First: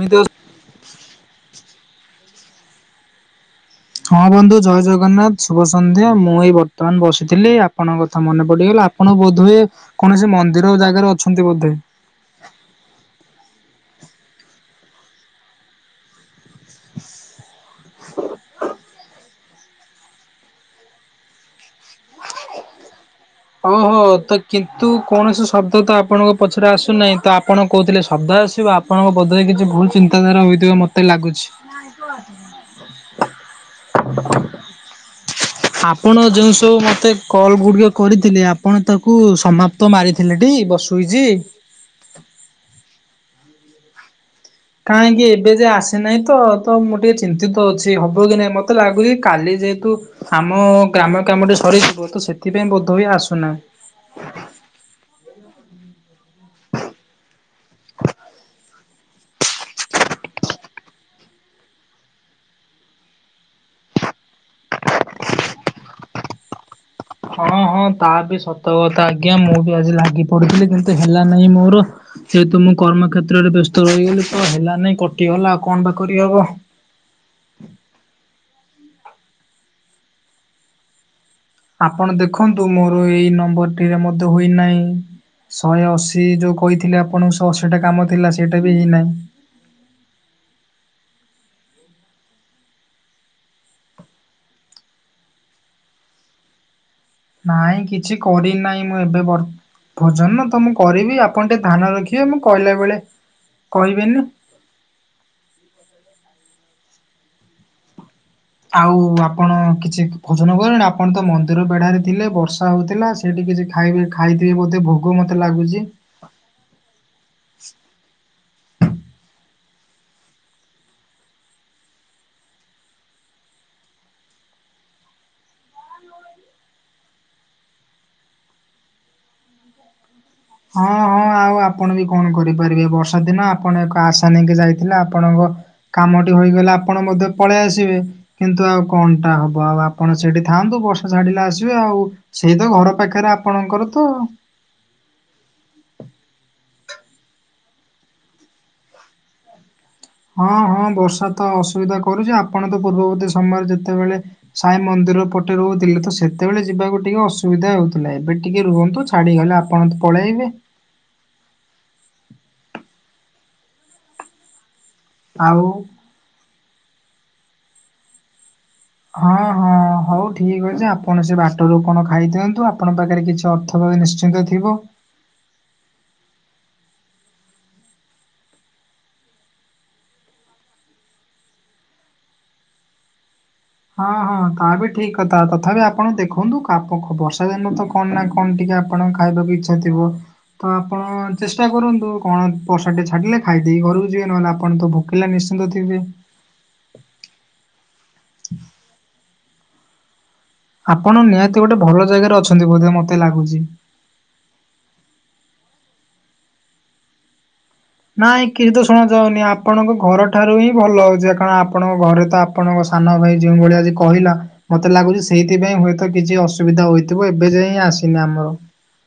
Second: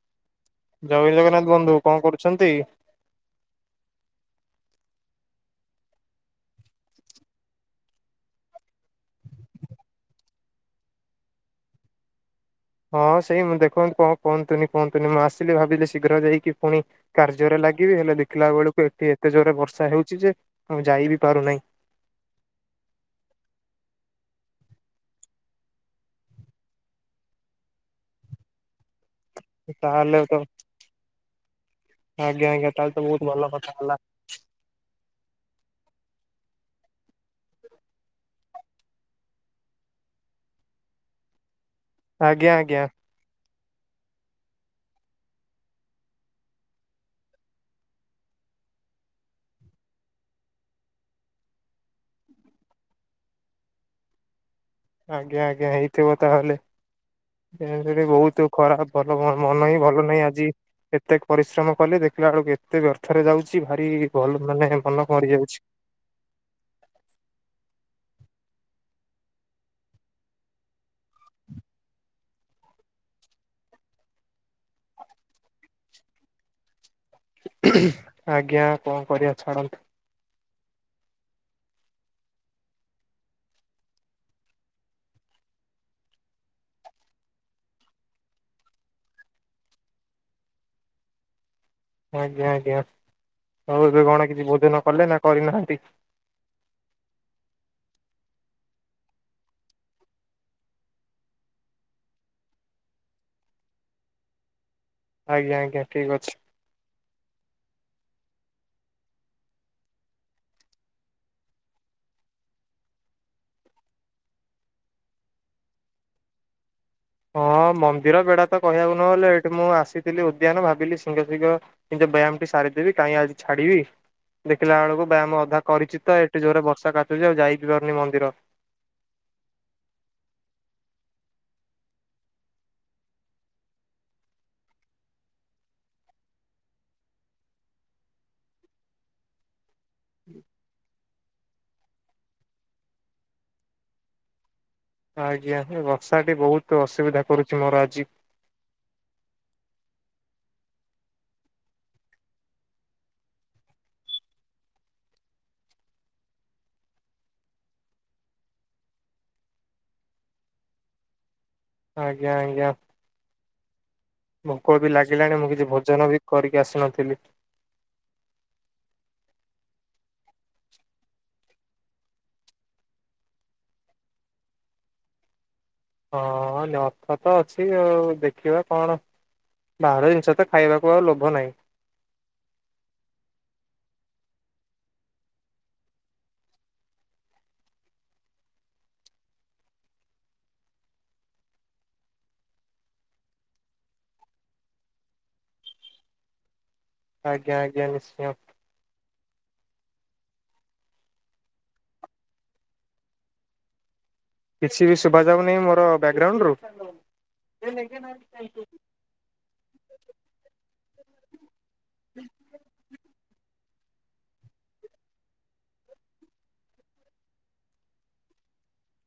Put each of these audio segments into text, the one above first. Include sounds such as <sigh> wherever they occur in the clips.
ମୁଁ ତ ଜୟ ଜଗନ୍ନାଥ ବନ୍ଧୁ କଣ କରୁଛନ୍ତି? ହଁ ବନ୍ଧୁ ଜୟ ଜଗନ୍ନାଥ, ଶୁଭ ସନ୍ଧ୍ୟା ମୁଁ ଏଇ ବର୍ତମାନ ବସିଥିଲି ଆପଣଙ୍କ କଥା ମନେ ପଡିଗଲା। ଆପଣ ବୋଧଏ କୌଣସି ମନ୍ଦିର ଜାଗାରେ ଅଛନ୍ତି ବୋଧେ? ହଁ ସେଇ ମୁଁ ଦେଖନ୍ତୁ କଣ କୁହନ୍ତୁନି କୁହନ୍ତୁନି ମୁଁ ଆସିଲି ଭାବିଲି ଶୀଘ୍ର ଯାଇକି ପୁଣି କାର୍ଯ୍ୟରେ ଲାଗିବି ହେଲେ ଦେଖିଲା ବେଳକୁ ଏଠି ଏତେ ଜୋରେ ବର୍ଷା ହେଉଛି ଯେ ମୁଁ ଯାଇ ବିି ପାରୁନାହିଁ। ଓହୋ ତ କିନ୍ତୁ କୌଣସି ଶବ୍ଦ ତ ଆପଣଙ୍କ ପଛରେ ଆସୁନାହିଁ ତ ଆପଣ କହୁଥିଲେ ଶବ୍ଦ ଆସ। ଆପଣଙ୍କ ବୋଧେ କିଛି ଭୁଲ ତାହେଲେ ତ ଚିନ୍ତାଧାରା ହୋଇଥିବା ମତେ ଲାଗୁଛି। ଆଜ୍ଞା ଆଜ୍ଞା ତାହେଲେ ତ ବହୁତ ଭଲ କଥା ହେଲା। <unintelligible> ଆପଣ ଯେଉ ସବୁ ମତେ କଲ୍ ଗୁଡିକ କରିଥିଲେ ଆପଣ ତାକୁ ସମାପ୍ତ ମାରିଥିଲେ ଟି? ବସୁଇଛି। ଆଜ୍ଞା ଆଜ୍ଞା। କାହିଁକି ଏବେ ଯେ ଆସିନାହିଁ ତ ତ ମୁଁ ଟିକେ ଚିନ୍ତିତ ଅଛି ହବ କି ନାଇଁ ମତେ ଲାଗୁଛି କାଲି ଯେହେତୁ ଆମ ଗ୍ରାମ କାମଟି ସରିଯିବ ତ ସେଥିପାଇଁ ବୋଧ ହୁଏ ଆସୁନାହି। ଆଜ୍ଞା ଆଜ୍ଞା ହେଇଥିବ ତାହେଲେ ତେଣୁକରି ବହୁତ ଖରାପ। ଭଲ ମନ ହିଁ ଭଲ ନାହିଁ ଆଜି। ଏତେ ପରିଶ୍ରମ କଲେ ଦେଖିଲା ବେଳକୁ ଏତେ ବ୍ୟର୍ଥରେ ଯାଉଛି ଭାରି ଭଲ ମାନେ ମନ ମରିଯାଉଛି। ହଁ। ହଁ ହଁ ତା ବି ସତ କଥା ଆଜ୍ଞା ମୁଁ ବି ଆଜି ଲାଗି ପଡିଥିଲି କିନ୍ତୁ ହେଲା ନାହିଁ ମୋର। ସେ ତ ମୁଁ କର୍ମ କ୍ଷେତ୍ରରେ ବ୍ୟସ୍ତ ରହିଗଲି ତ ହେଲାନାଇଁ କଟିଗଲା ଆଉ କଣ ବା କରୀ ହବ? ଆଜ୍ଞା କଣ କରିବା ଛାଡ଼ନ୍ତୁ। ଆପଣ ଦେଖନ୍ତୁ ମୋର ଏଇ ନମ୍ବର ଟିରେ ମଧ୍ୟ ହୋଇନାହିଁ। ଶହେ ଅଶୀ ଯୋଉ କହିଥିଲେ ଆପଣ ଶହେ ଅଶୀଟା କାମ ଥିଲା ସେଇଟା ବି ହେଇନାହିଁ। <inaudible> ଆଜ୍ଞା ଆଜ୍ଞା। ଆଉ ଏବେ କଣ କିଛି ଭୋଜନ କଲେ ନା କରିନାହାନ୍ତି? ନାଇଁ କିଛି କରି ନାହିଁ ମୁଁ ଏବେ ବର୍ ଭୋଜନ ତ ମୁଁ କରିବି ଆପଣ ଟିକେ ଧାନ ରଖିବେ ମୁଁ କହିଲା ବେଳେ। କହିବେନି। ଆଜ୍ଞା ଆଜ୍ଞା ଠିକ ଅଛି। ଆଉ ଆପଣ କିଛି ଭୋଜନ କଲେଣି? ଆପଣ ତ ମନ୍ଦିର ବେଢାରେ ଥିଲେ ବର୍ଷା ହଉଥିଲା ସେଇଠି କିଛି ଖାଇବେ ଖାଇଥିବେ ବୋଧେ ଭୋଗ ମତେ ଲାଗୁଛି। ହଁ ମନ୍ଦିର ବେଡା ତ କହିବାକୁ ନହେଲେ ଏଠି ମୁଁ ଆସିଥିଲି ଉଦ୍ୟାନ ଭାବିଲି ସିଙ୍ଗ ସିଙ୍ଗ ନିଜ ବ୍ୟାୟାମ ଟି ସାରିଦେବି କାହିଁ ଆଜି ଛାଡିବି। ଦେଖିଲା ବେଳକୁ ବ୍ୟାୟ ମୁ ଅଧା କରିଛି ତ ଏଠି ଜୋରେ ବର୍ଷା କାଚୁଛି ଆଉ ଯାଇ ବି ପାରୁନି ମନ୍ଦିର। <unintelligible> ହଁ ହଁ ଆଉ ଆପଣ ବି କଣ କରିପାରିବେ ବର୍ଷା ଦିନ ଆପଣ ଏକ ଆଶା ନେଇକି ଯାଇଥିଲେ ଆପଣଙ୍କ କାମଟି ହେଇଗଲେ ଆପଣ ମଧ୍ୟ ପଳେଇ ଆସିବେ କିନ୍ତୁ ଆଉ କଣ ଟା ହବ ଆଉ ଆପ ଆପଣ ସେଠି ଥାଆନ୍ତୁ ବର୍ଷା ଛାଡିଲେ ଆସିବେ ଆଉ, ସେଇ ତ ଘର ପାଖରେ ଆପଣଙ୍କର ତ। ଆଜ୍ଞା ବର୍ଷାଟି ବୋହୁତ ଅସୁବିଧା କରୁଚି ମୋର ଆଜି। ହଁ ହଁ ବର୍ଷା ତ ଅସୁବିଧା କରୁଚି, ଆପଣ ତ ପୂର୍ବର୍ତୀ ସମୟରେ ଯେତେବେଳେ ସାଇ ମନ୍ଦ ପଟେ ରହୁଥିଲେ ତ ସେତେବେଳେ ଯିବାକୁ ଟିକେ ଅସୁବିଧା ହେଉଥିଲା, ଏବେ ଟିକେ ରୁହନ୍ତୁ ଛାଡ଼ିଗଲେ ଆପଣ ତ <unintelligible> ଆଜ୍ଞା ଆଜ୍ଞା, କୁ ଭୋକ ଲାଗିଲାଣି ମୁଁ ଆଉ କିଛି ଭୋଜନ ବି କରିକି ଆସିନଥିଲି। ହଁ ହଁ। ହଉ ଠିକ ଅଛି ଆପଣ ସେ ବାଟରୁ କଣ ଖାଇ ଦିଅନ୍ତୁ ଆପଣଙ୍କ ପାଖରେ କିଛି ଅର୍ଥ ନିଶ୍ଚିନ୍ତ ଥିବ। <inaudible> ହଁ ନଥ ତ ଅଛି, ଆଉ ଦେଖିବା କଣ ବାହାର ଜିନିଷ ତ ଖାଇବାକୁ ଆଉ ଲୋଭ ନାହିଁ। ହଁ ହଁ ତାହା ବି ଠିକ୍ କଥା, ତଥାପି ଆପଣ ଦେଖନ୍ତୁ ବର୍ଷା ଦିନ ତ କଣ ନା କଣ ଟିକେ ଆପଣ ଖାଇବାକୁ ଇଚ୍ଛା ଥିବ। ତ ଆପଣ ଚେଷ୍ଟା କରନ୍ତୁ କଣ ବର୍ଷା ଟେ ଛାଡିଲେ ଖାଇଦେଇ ଘରକୁ ଯିବେ ନହେଲେ ଆପଣ ତ ଭୋକିଲେ ନି ନିଶ୍ଚିତ ଥିବେ। ଆଜ୍ଞା ଆଜ୍ଞା ନିଶ୍ଚୟ। ଆପଣ ନିହାତି ଗୋଟେ ଭଲ ଜାଗାରେ ଅଛନ୍ତି ବୋଧେ ମତେ ଲାଗୁଚି। କିଛି ବି ଶୁଭାଯାଉନହିଁ ମୋର ବ୍ୟାକଗ୍ରାଉଣ୍ଡ ରୁ? ନାଇଁ କିଛି ତ ଶୁଣ ଯାଉନି ଆପଣଙ୍କ ଘର ଠାରୁ ହିଁ ଭଲ ଆଉଚି କାରଣ ଆପଣଙ୍କ ଘରେ ତ ଆପଣଙ୍କ ସାନ ଭାଇ ଭଳିଆ କହିଲା ମତେ ଲାଗୁଚି ସେଇଥିପାଇଁ ହୁଏତ କିଛି ଅସୁବିଧା ହୋଇଥିବ ଏବେ ଯାଇ ହିଁ ଆସିନି ଆମର।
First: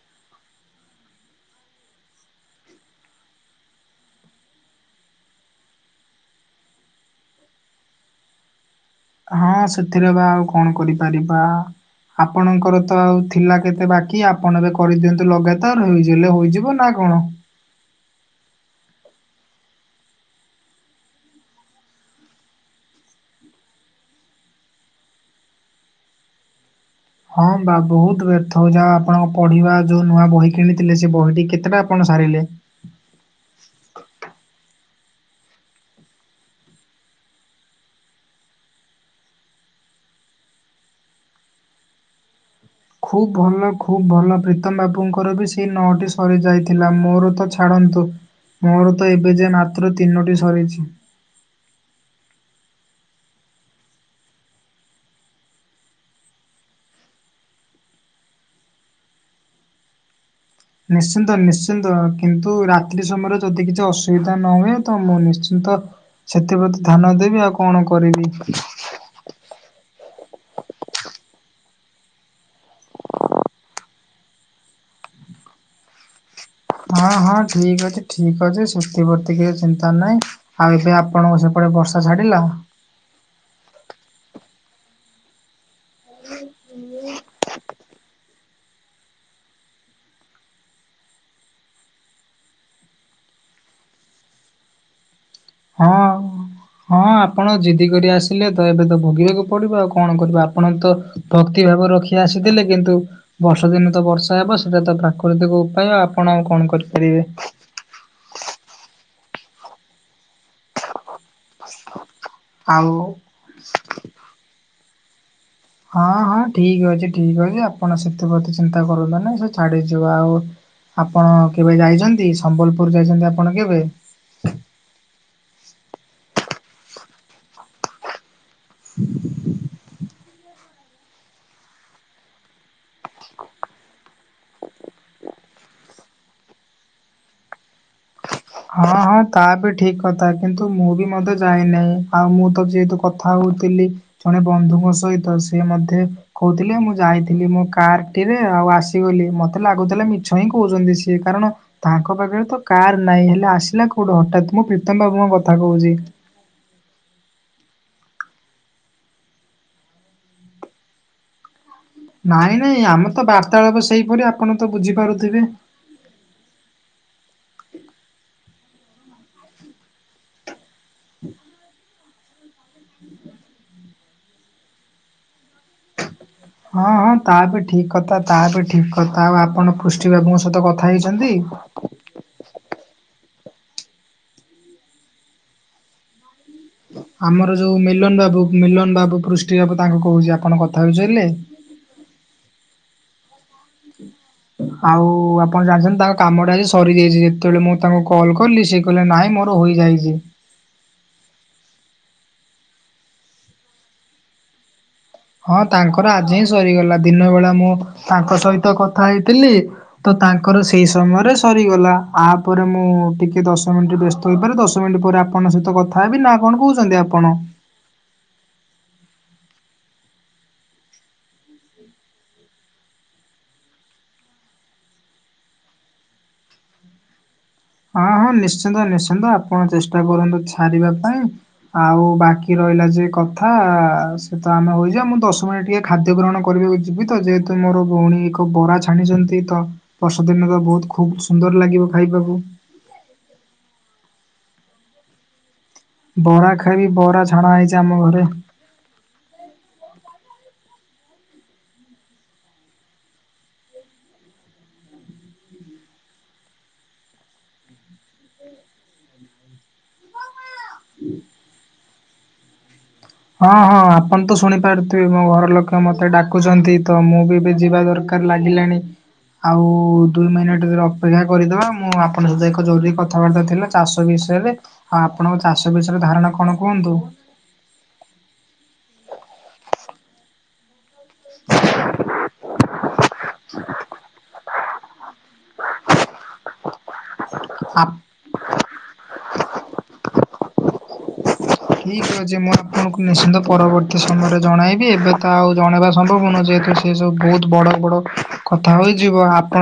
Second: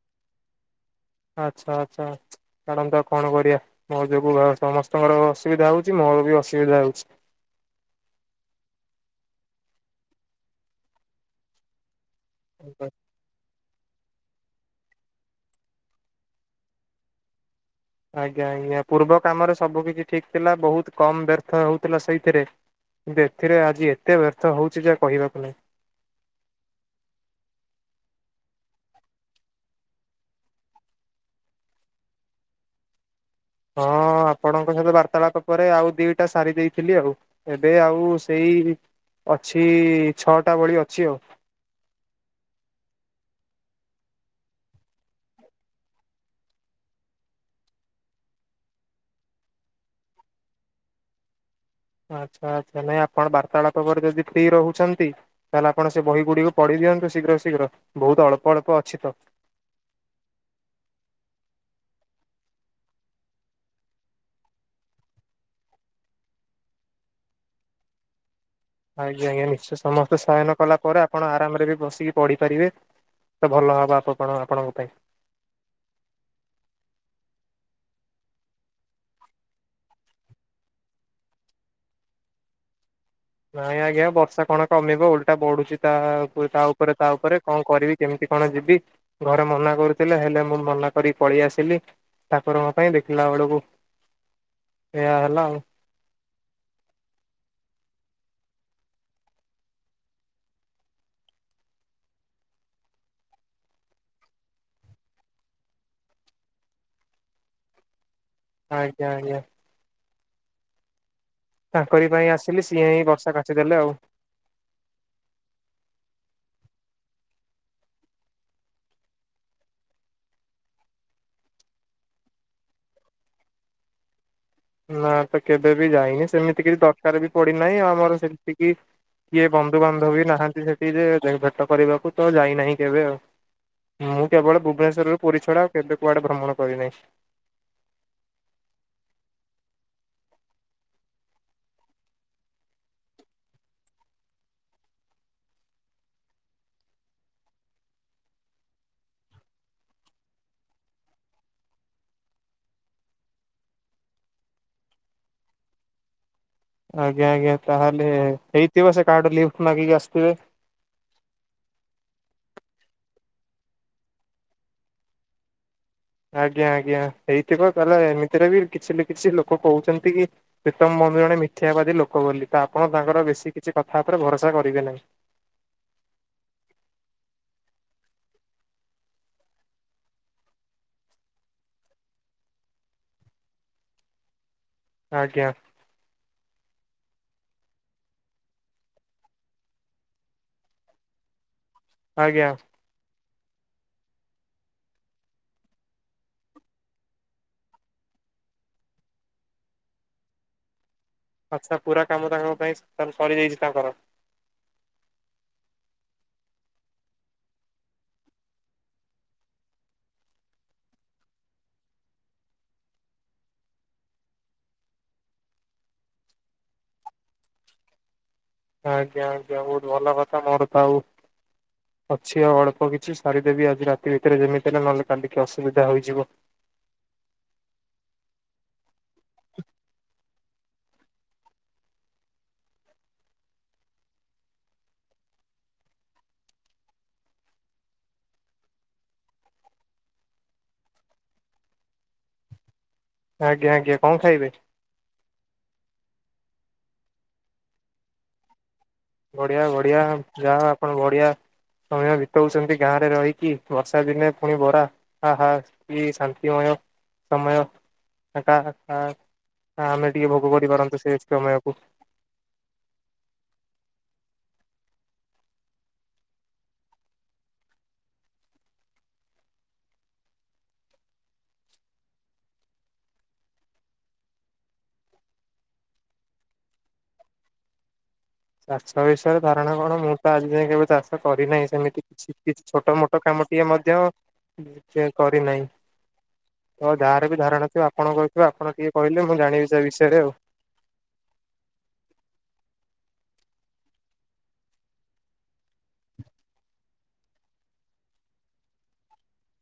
<inaudible> ଆଚ୍ଛା ଆଚ୍ଛା ଛାଡ଼ନ୍ତୁ ଆଉ କଣ କରିବା ମୋ ଯୋଗୁ ସମସ୍ତଙ୍କର ଅସୁବିଧା ହୋଉଚି, ମୋ ଅସୁବିଧା ହୋଉଚି। ହଁ ସେଥିରେ ବା ଆଉ କଣ କରିପାରିବା ଆପଣଙ୍କର ତ ଆଉ ଥିଲା କେ ବାକି ଆପଣ ଏବେ କରିଦିଅନ୍ତୁ ଲଗାତାର ହେଇଲେ ହେଯିବ ନା କଣ? ଆଜ୍ଞା ଆଜ୍ଞା ପୂର୍ବ କାମରେ ସବୁ କିଛି ଠିକ ଥିଲା ବୋହୁତ କମ ବ୍ୟର୍ଥ ହୋଉଥିଲା ସେଇଥିରେ। ଏଥିରେ ଆଜି ଏତେ ବ୍ୟର୍ଥ ହୋଉଚି ଯାହା କହିବାକୁ ନାହିଁ। ହଁ ବା ବହୁତ ବ୍ୟର୍ଥ ହୋଉ ଯା ଆପଣଙ୍କ ପଢିବା ଯୋଉ ନୂଆ ବହି କିଣିଥିଲେ ସେ ବହିଟି କେତେ ଆପଣ ସାରିଲେ ହଁ ଆପଣଙ୍କ ସହିତ ବାର୍ତାଳାପ ପରେ ଆଉ ଦିଇଟା ସାରି ଦେଇଥିଲି, ଆଉ ଏବେ ଆଉ ସେଇ ଅଛି ଛଅଟା ଭଳି ଅଛି ଆଉ। ଖୁବ୍ ଭଲ ଖୁବ୍ ଭଲ ପ୍ରୀତମ ବାବୁଙ୍କର ବି ସେଇ ନଅଟି ସରିଯାଇଥିଲା ମୋର ତ ଛାଡ କିନ୍ତୁ ମୋର ତ ଏବେ ଯେ ମାତ୍ର ତିନୋଟି ସରିଚି। ଆଚ୍ଛା ଆଚ୍ଛା ନାଇଁ ଆପଣ ବାର୍ତ୍ତାଳାପ ପରେ ଯଦି ଫ୍ରି ରହୁଛନ୍ତି ତାହେଲେ ଆପଣ ସେ ବହି ଗୁଡିକୁ ପଢି ଦିଅନ୍ତୁ ଶୀଘ୍ର ଶୀଘ୍ର ବୋହୁତ ଅଳ୍ପ ଅଳ୍ପ ଅଛି ତ। ନିଶ୍ଚିନ୍ତ ନିଶ୍ଚିନ୍ତ କିନ୍ତୁ ରାତ୍ରି ସମୟରେ ଯଦି କିଛି ଅସୁବିଧା ନ ହୁଏ ତ ମୁଁ ନିଶ୍ଚିନ୍ତ ତ ସେଥିପ୍ରତି ଧ୍ୟାନ ଦେବି ଆଉ କଣ କରିବି। ଆଜ୍ଞା ଆଜ୍ଞା ନିଶ୍ଚୟ ସମସ୍ତେ ସୟନ କଲା ପରେ ଆପଣ ଆରାମରେ ବି ବସିକି ପଢିପାରିବେ। ତ ଭଲ ହବ ଆ <unintelligible> କଣ ଆପଣଙ୍କ ପାଇଁ। ହଁ ହଁ ଠିକ ଅଛି ଠିକ ଅଛି ଶେଥିପ୍ରତି କିଛି ଚିନ୍ତା ନାହିଁ ଆଉ ଏବେ ଆପଣଙ୍କ <unintelligible> ବର୍ଷା ଛାଡ଼ିଲ? <unintelligible> ନାଇଁ ଆଜ୍ଞା ବର୍ଷା କଣ କମିବ ଓଲଟା ବଢୁଚି ତା ତା ଉପରେ ତା ଉପରେ କଣ କରିବି କେମିତି କଣ ଯିବି ଘରେ ମନା କରୁଥିଲେ ହେଲେ ମୁଁ ମନା କରି ପଳେଇ ଆସିଲି ଠାକୁରଙ୍କ ପାଇଁ ଦେଖିଲା ବେଳକୁ ସେ ହଁ। ହଁ ଆପଣ ଜିଦି କରି ଆସିଲେ ତ ଏବେ ତ ଭୋଗିବାକୁ ପଡିବ ଆଉ କଣ କର ଆପଣ ତ ଭାବ ରଖି ଆସିଥିଲେ କିନ୍ତୁ ବର୍ଷ ଦିନ ତ ବର୍ଷା ହେବ ସେଇଟା ତ ପ୍ରାକୃତିକ ଉପାୟ ଆପଣ କଣ କରିପାରିବେ ଆଜ୍ଞା ଆଜ୍ଞା ତାଙ୍କରି ପାଇଁ ଆସିଲି ସିଏ ଆଉ ହଇ ବର୍ଷା କାଚି ଦେଲେ ଆଉ ହଁ ହଁ ଠିକ୍ ଅଛି ଠିକ୍ ଅଛି ଆପଣ ସେଥିପ୍ର ତି ଚିନ୍ତା କରନ୍ତୁ ନାହିଁ ସେ ଛାଡିଯିବ ଆଉ ଆପଣ କେବେ ଯାଇଛନ୍ତି ସମ୍ବଲପୁର ଯାଇଛନ୍ତି ଆପଣ କେବେ? ନା ତ କେବେ ବି ଯାଇନି ସେମିତି କିଛି ଦରକାର ବି ପଡିନାହିଁ ଆମର ସେ କିଏ ବନ୍ଧୁବାନ୍ଧବୀ ନାହାନ୍ତି ସେଠି ଯେ ଭଟ କରିବାକୁ ତ ଯାଇନାହିଁ କେବେ ଆଉ ମୁଁ କେବଳ ଭୁବନେଶ୍ରରୁୁ ପୁରୀ ଛଡା କେବେ କୁଆଡେ ଭ୍ରମଣ କରିନାହିଁ ହଁ ହଁ ତା ବି ଠିକ କଥା କିନ୍ତୁ ମୁଁ ବି ମଧ୍ୟ ଯାଇନାହିଁ ଆଉ ମୁଁ ତ ଯେହେତୁ କଥା ହଉଛି ଥିଲ ଜଣେ ବନ୍ଧୁଙ୍କ ସହିତ ସିଏ ମଧ୍ୟ କହୁଥିଲେ ମୁଁ ଯାଇଥିଲି ମୋ କାର ଟିରେ ଆଉ ଆସିଗଲି ମତେ ଲାଗୁଥିଲା ମିଛ ହିଁ କହୁଛନ୍ତି ସିଏ କାରଣ ତାଙ୍କ ପାଖରେ ତ କାର ନାଇଁ ହେଲେ ଆସିଲା କୋଉଠୁ ହଠାାତ ମୁଁ ପ୍ରୀତମ ବାବୁ ଙ୍କ କଥା କହୁଛି। ଆଜ୍ଞା ଆଜ୍ଞା ତାହେଲେ ହେଇଥିବ ସେ କହାଠୁ ଲିଫ୍ଟ ମାଗିକି ଆସିଥିବେ। ନାଇଁ ନାଇଁ ଆମର ତ ବାର୍ତାଳବ ସେଇପରି ଆପଣ ତ ବୁଝିପାରୁଥିବେ। ଆଜ୍ଞା ଆଜ୍ଞା ହେଇଥିବ କହିଲ ଏମିତିରେ ବି କିଛି ଲୁ କିଛି ଲୋକ କହୁଛନ୍ତି କି ପ୍ରୀତମ ବନ୍ଧ ଜଣେ ମି୍ୟାାବାଦୀ ଲୋ ୋକ ବୋଲି ତ ଆପଣ ତାଙ୍କର ବେଶୀ କିଛି କଥା ଉପରେ ଭରସା କରିବେ ନାହିଁ। ହଁ ହଁ ତା ବି ଠିକ କଥା ତା ବି ଠିକ କଥା ଆଉ ଆପଣ ପୃଷ୍ଟି ବାବୁଙ୍କ ସହିତ କଥା ହେଇଛନ୍ତି? ଆଜ୍ଞା ଆମର ଯୋଉ ମିଲନ ବାବୁ ମିଲନ ବାବୁ, ପୃଷ୍ଟି ବାବୁ ତାଙ୍କୁ କହୁଛି ଆପଣ କଥା ହେଚାରିଲେ ଆଜ୍ଞା ଆଉ ଆପଣ ଜାଣିଛନ୍ତି ତାଙ୍କ କାମଟା ଆଜି ସରିଯାଇଛି ଯେତେବେଳେ ମୁଁ ତାଙ୍କୁ କଲ୍ କଲିି ସେ କହିଲେ ନାଇଁ ମୋର ହୋଇଯାଇଛି ପୁରା କାମ ତାଙ୍କ ପାଇଁ କରିଦେଇଛି ତାଙ୍କର ହଁ ତାଙ୍କର ଆଜି ହିଁ ସରିଗଲା ଦିନ ବେଳା ମୁଁ ତାଙ୍କ ସହିତ କଥା ହେଇଥିଲି ତ ତାଙ୍କର ସେଇ ସମୟରେ ସରିଗଲା ତାପରେ ମୁଁ ଟିକେ ଦଶ ମିନିଟ ବ୍ୟସ୍ତ ହୋଇପାରେ ଦଶ ମିନିଟ ପରେ ଆପଣଙ୍କ ସହିତ କଥା ହେବି ନା କଣ କହୁଛନ୍ତି ଆପଣ? ଆଜ୍ଞ ଆଜ୍ଞ ବହୁତ ଭଲ କଥା ମୋର ତ ଆଉ ଅଛି ଆଉ ଅଳ୍ପ କିଛି ସାରିଦେବି ଆଜି ରାତି ଭିତରେ ଯେମିତି ହେଲେ ନହେଲେ କାଲିକି ଅସୁବିଧା ହୋଇଯିବ। <inaudible> ହଁ ହଁ ନିଶ୍ଚିନ୍ତ ନିଶ୍ଚିନ୍ତ ଆପଣ ଚେଷ୍ଟା କରନ୍ତୁ ସରିବା ପାଇଁ ଆଉ ବାକି ର ହେଲା ସେ କଥା ସେ ତ ଆମେ ମୁଁ ଦଶ ମିନିଟ ଟିକେ ଖାଦ୍ୟ ଗ୍ରଣକୁ କରିବାକୁ ଯିବି ତ ଯେହେତୁ ମୁଁ ମୋର ଭଉଣୀ ଏକ ବରା ଛାଣିଛନ୍ତି ତ ବର୍ଷଦିନ ତ ବହୁତ ଖୁବ ସୁନ୍ଦର ଲାଗିବ ଖାଇବାକୁ। ଆଜ୍ଞା ଆଜ୍ଞା କଣ ଖାଇବେ। ବରା ଖାଇବି ବରା ଛଣା ହେଇଛି ଆମ ଘରେ। ବଢିଆ ବଢିଆ ଯାହା ଆପଣ ବଢିଆ। ସମୟ ବିତଉଛନ୍ତି ଗାଁରେ ରହିକି। ବର୍ଷା ଦିନେ ପୁଣି ବରା ହା ହା କି ଶାନ୍ତିମୟ। ସମୟ। <unintelligible> ଆମେ ଟିକେ ଭୋଗ କରିପାରନ୍ତୁ ସେ ସମୟକୁ। <inaudible> ହଁ ହଁ ଆପଣ ତ ଶୁଣିପାରୁଥିବେ ମୋ ଘର ଲୋକ ମତେ ଡାକୁଛନ୍ତି ତ ମୁଁ ବି ଯିବା ଦରକାର। ଲାଗି ଲାଣି। ଆଉ ଦୁଇ ମନିଟ ଅପେକ୍ଷା କରିଦବା ମୁଁ ଆପଣଙ୍କ ସହିତ ଏକ ଜରୁରୀ କଥାବାର୍ତ୍ତା ଥିଲା ଚାଷ ବି ଷଲେ ଆଉ ଆପଣଙ୍କ ଚାଷ ବିଷୟରେ ଧାରଣା କଣ କୁହନ୍ତୁ? <inaudible> ଚାଷ ବିଷୟରେ ଧାରଣା କଣ ମୁଁ ତ ଆଜି ଯାଏ କେବେ ଚାଷ କରିନାହିଁ ସେମିତି କିଛି କିଛି ଛୋଟ ମୋଟ କାମ ଟିଏ ମଧ୍ୟ ଯେ କରିନାହିଁ। ତ ଯାହାର ବି ଧାରଣା ଥିବ ଆପଣଙ୍କର ଥିବ ଆପଣ ଟିକେ କହିଲେ ମୁଁ ଜାଣିବି ସେ ବିଷୟରେ ଆଉ। ଠିକ ଅଛି ମୁଁ ଆପଣଙ୍କୁ ନିଶ୍ଚିନ୍ତ ପରବର୍ତ୍ତୀ ସମୟରେ ଜଣାଇବି ଏବେ ତ ଆଉ ଜଣେଇବା ସମ୍ଭବ ନୁହଁ ଯେ ସେ ସବୁ ବହୁତ ବଡ ବଡ କଥା ହୋଇଯିବ ଆପଣ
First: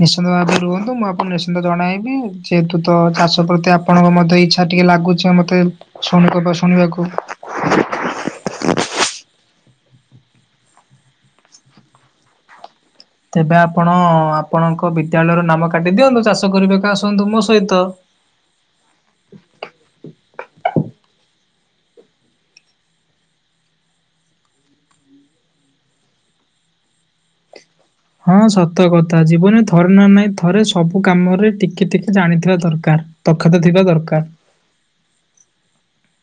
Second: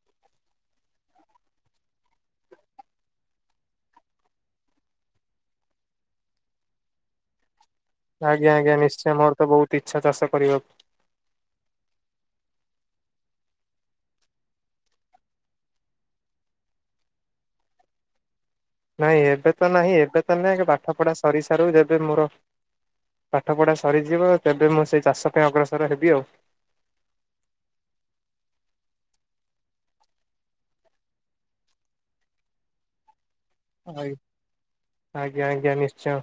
ନିଶ୍ଚିନ୍ତ ଭାବରେ ରୁହନ୍ତୁ ମୁଁ ଆପଣ ନିଶ୍ଚିନ୍ତ ଜଣେଇବି ଯେହେତୁ ତ ଚାଷ ପ୍ରତି ଆପଣଙ୍କ ମଧ୍ୟ ଇଚ୍ଛା ଟିକେ ଲାଗୁଛି ମତେ ଶୁଣି କବା ଶୁଣିବାକୁ। ଆଜ୍ଞା ଆଜ୍ଞା ନିଶ୍ଚୟ ମୋର ତ ବହୁତ ଇଛା ଚାଷ କରିବାକୁ। ତେବେ ଆପଣ ଆପଣଙ୍କ ବିଦ୍ୟାଳୟର ନାମ କାଟି ଦିଅନ୍ତୁ ଚାଷ କରିବାକୁ ଆସନ୍ତୁ ମୋ ସହିତ। ନାଇଁ ଏବେ ତ ନାହିଁ ଏବେ ତ ନାଇଁ ପାଠ ପଢା ସରି ସାରୁ ଯେବେ ମୋର ପାଠ ପଢା ସରିଯିବ ତେବେ ମୁଁ ସେଇ ଚାଷ ପାଇଁ ଅଗ୍ରସର ହେବି ଆଉ। <inaudible> ହଁ ସତ କଥା ଜୀବନରେ ଥରେ ନା ନାଇଁ ଥରେ ସବୁ କାମରେ ଟିକେ ଟିକେ ଜାଣିଥିବା ଦରକାର। ଦକ୍ଷତା ଥିବା ଆଇ ଦରକାର। ଆଜ୍ଞା ଆଜ୍ଞା ନିଶ୍ଚୟ।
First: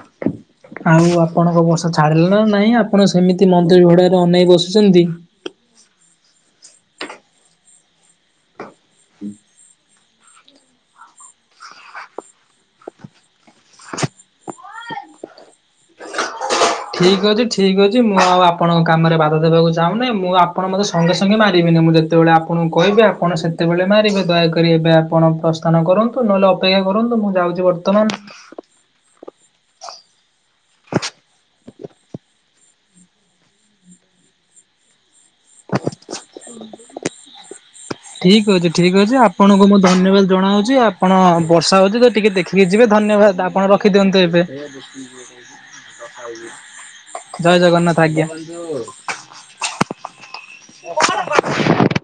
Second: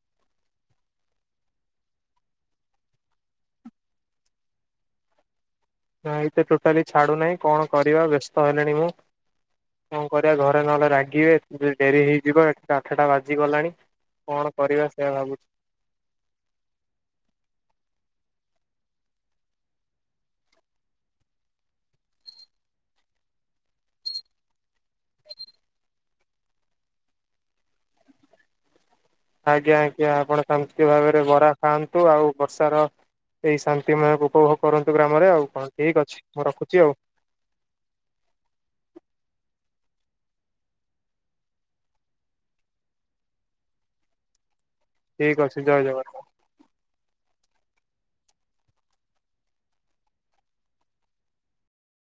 <inaudible> ଆଉ ଆପଣଙ୍କ ବର୍ଷ ଛାଡିଲେ ନା ନାଇଁ ଆପଣ ସେମିତି ମନ୍ଦିର ବେଢାରେ ଅନେଇ ବସିଛନ୍ତି। ଛାଡୁ ନାହିଁ କଣ କରିବା ବ୍ୟସ୍ତ ହେଲେଣି ମୁଁ। <unintelligible> କଣ କରିବା ଘରେ ନହେଲେ ରାଗିବେ ଡେରି ହେଇଯିବ ଆଠଟା ବାଜିଗଲାଣି। କଣ କରିବା ସେଇୟା ଭାବୁଛି? ଠିକ ଅଛି ଠିକ ଅଛି ମୁଁ ଆଉ ଆପଣଙ୍କ କାମରେ ବାଧା ଦେବାକୁ ଚାହୁଁନାହିଁ। ମୁଁ ଆପଣ ମତେ ସଙ୍ଗେ ସଙ୍ଗେ ମାରିଵେ। ମୁଁ ଯେତେବେଳେ ଆପଣଙ୍କୁ କହିଵି ଆପଣ ସେତେବେଳେ ମାରିବେ। ଦୟାକରି ଏବେ ଆପଣ ପ୍ରସ୍ଥାନ କରନ୍ତୁ ନହେଲେ ଅପେ କ୍ଷା କରନ୍ତୁ ମୁଁ ଯାଉଛି ବର୍ତ୍ତମାନ ଆଜ୍ଞା ଆଜ୍ଞା ଆପଣ ଶାନ୍ତି ଭାବରେ ବରା ଖାଆନ୍ତୁ ଆଉ ବର୍ଷାର ଏଇ ଶାନ୍ତି ମୟକୁ ଉପଭୋଗ କରନ୍ତୁ ଗ୍ରାମରେ ଆଉ କଣ ଠିକ ଅଛି ମୁଁ ରଖୁଛି ଆଉ। ଠିକ ଅଛି ଠିକ ଅଛି ଆପଣଙ୍କୁ ମୁଁ ଧନ୍ୟବାଦ ଜଣାଉଛି। ଆପଣ ବର୍ଷା ହଉଛି ତ ଟିକେ ଦେଖିକି ଯିବେ। ଧନ୍ୟବାଦ ଆପଣ ରଖିଦିଅନ୍ତୁ ଏବେ। ଠିକ ଅଛି ଜୟ ଜଗନ୍ନାଥ। ଜୟ ଜଗନ୍ନାଥ ଆଜ୍ଞା। <unintelligible>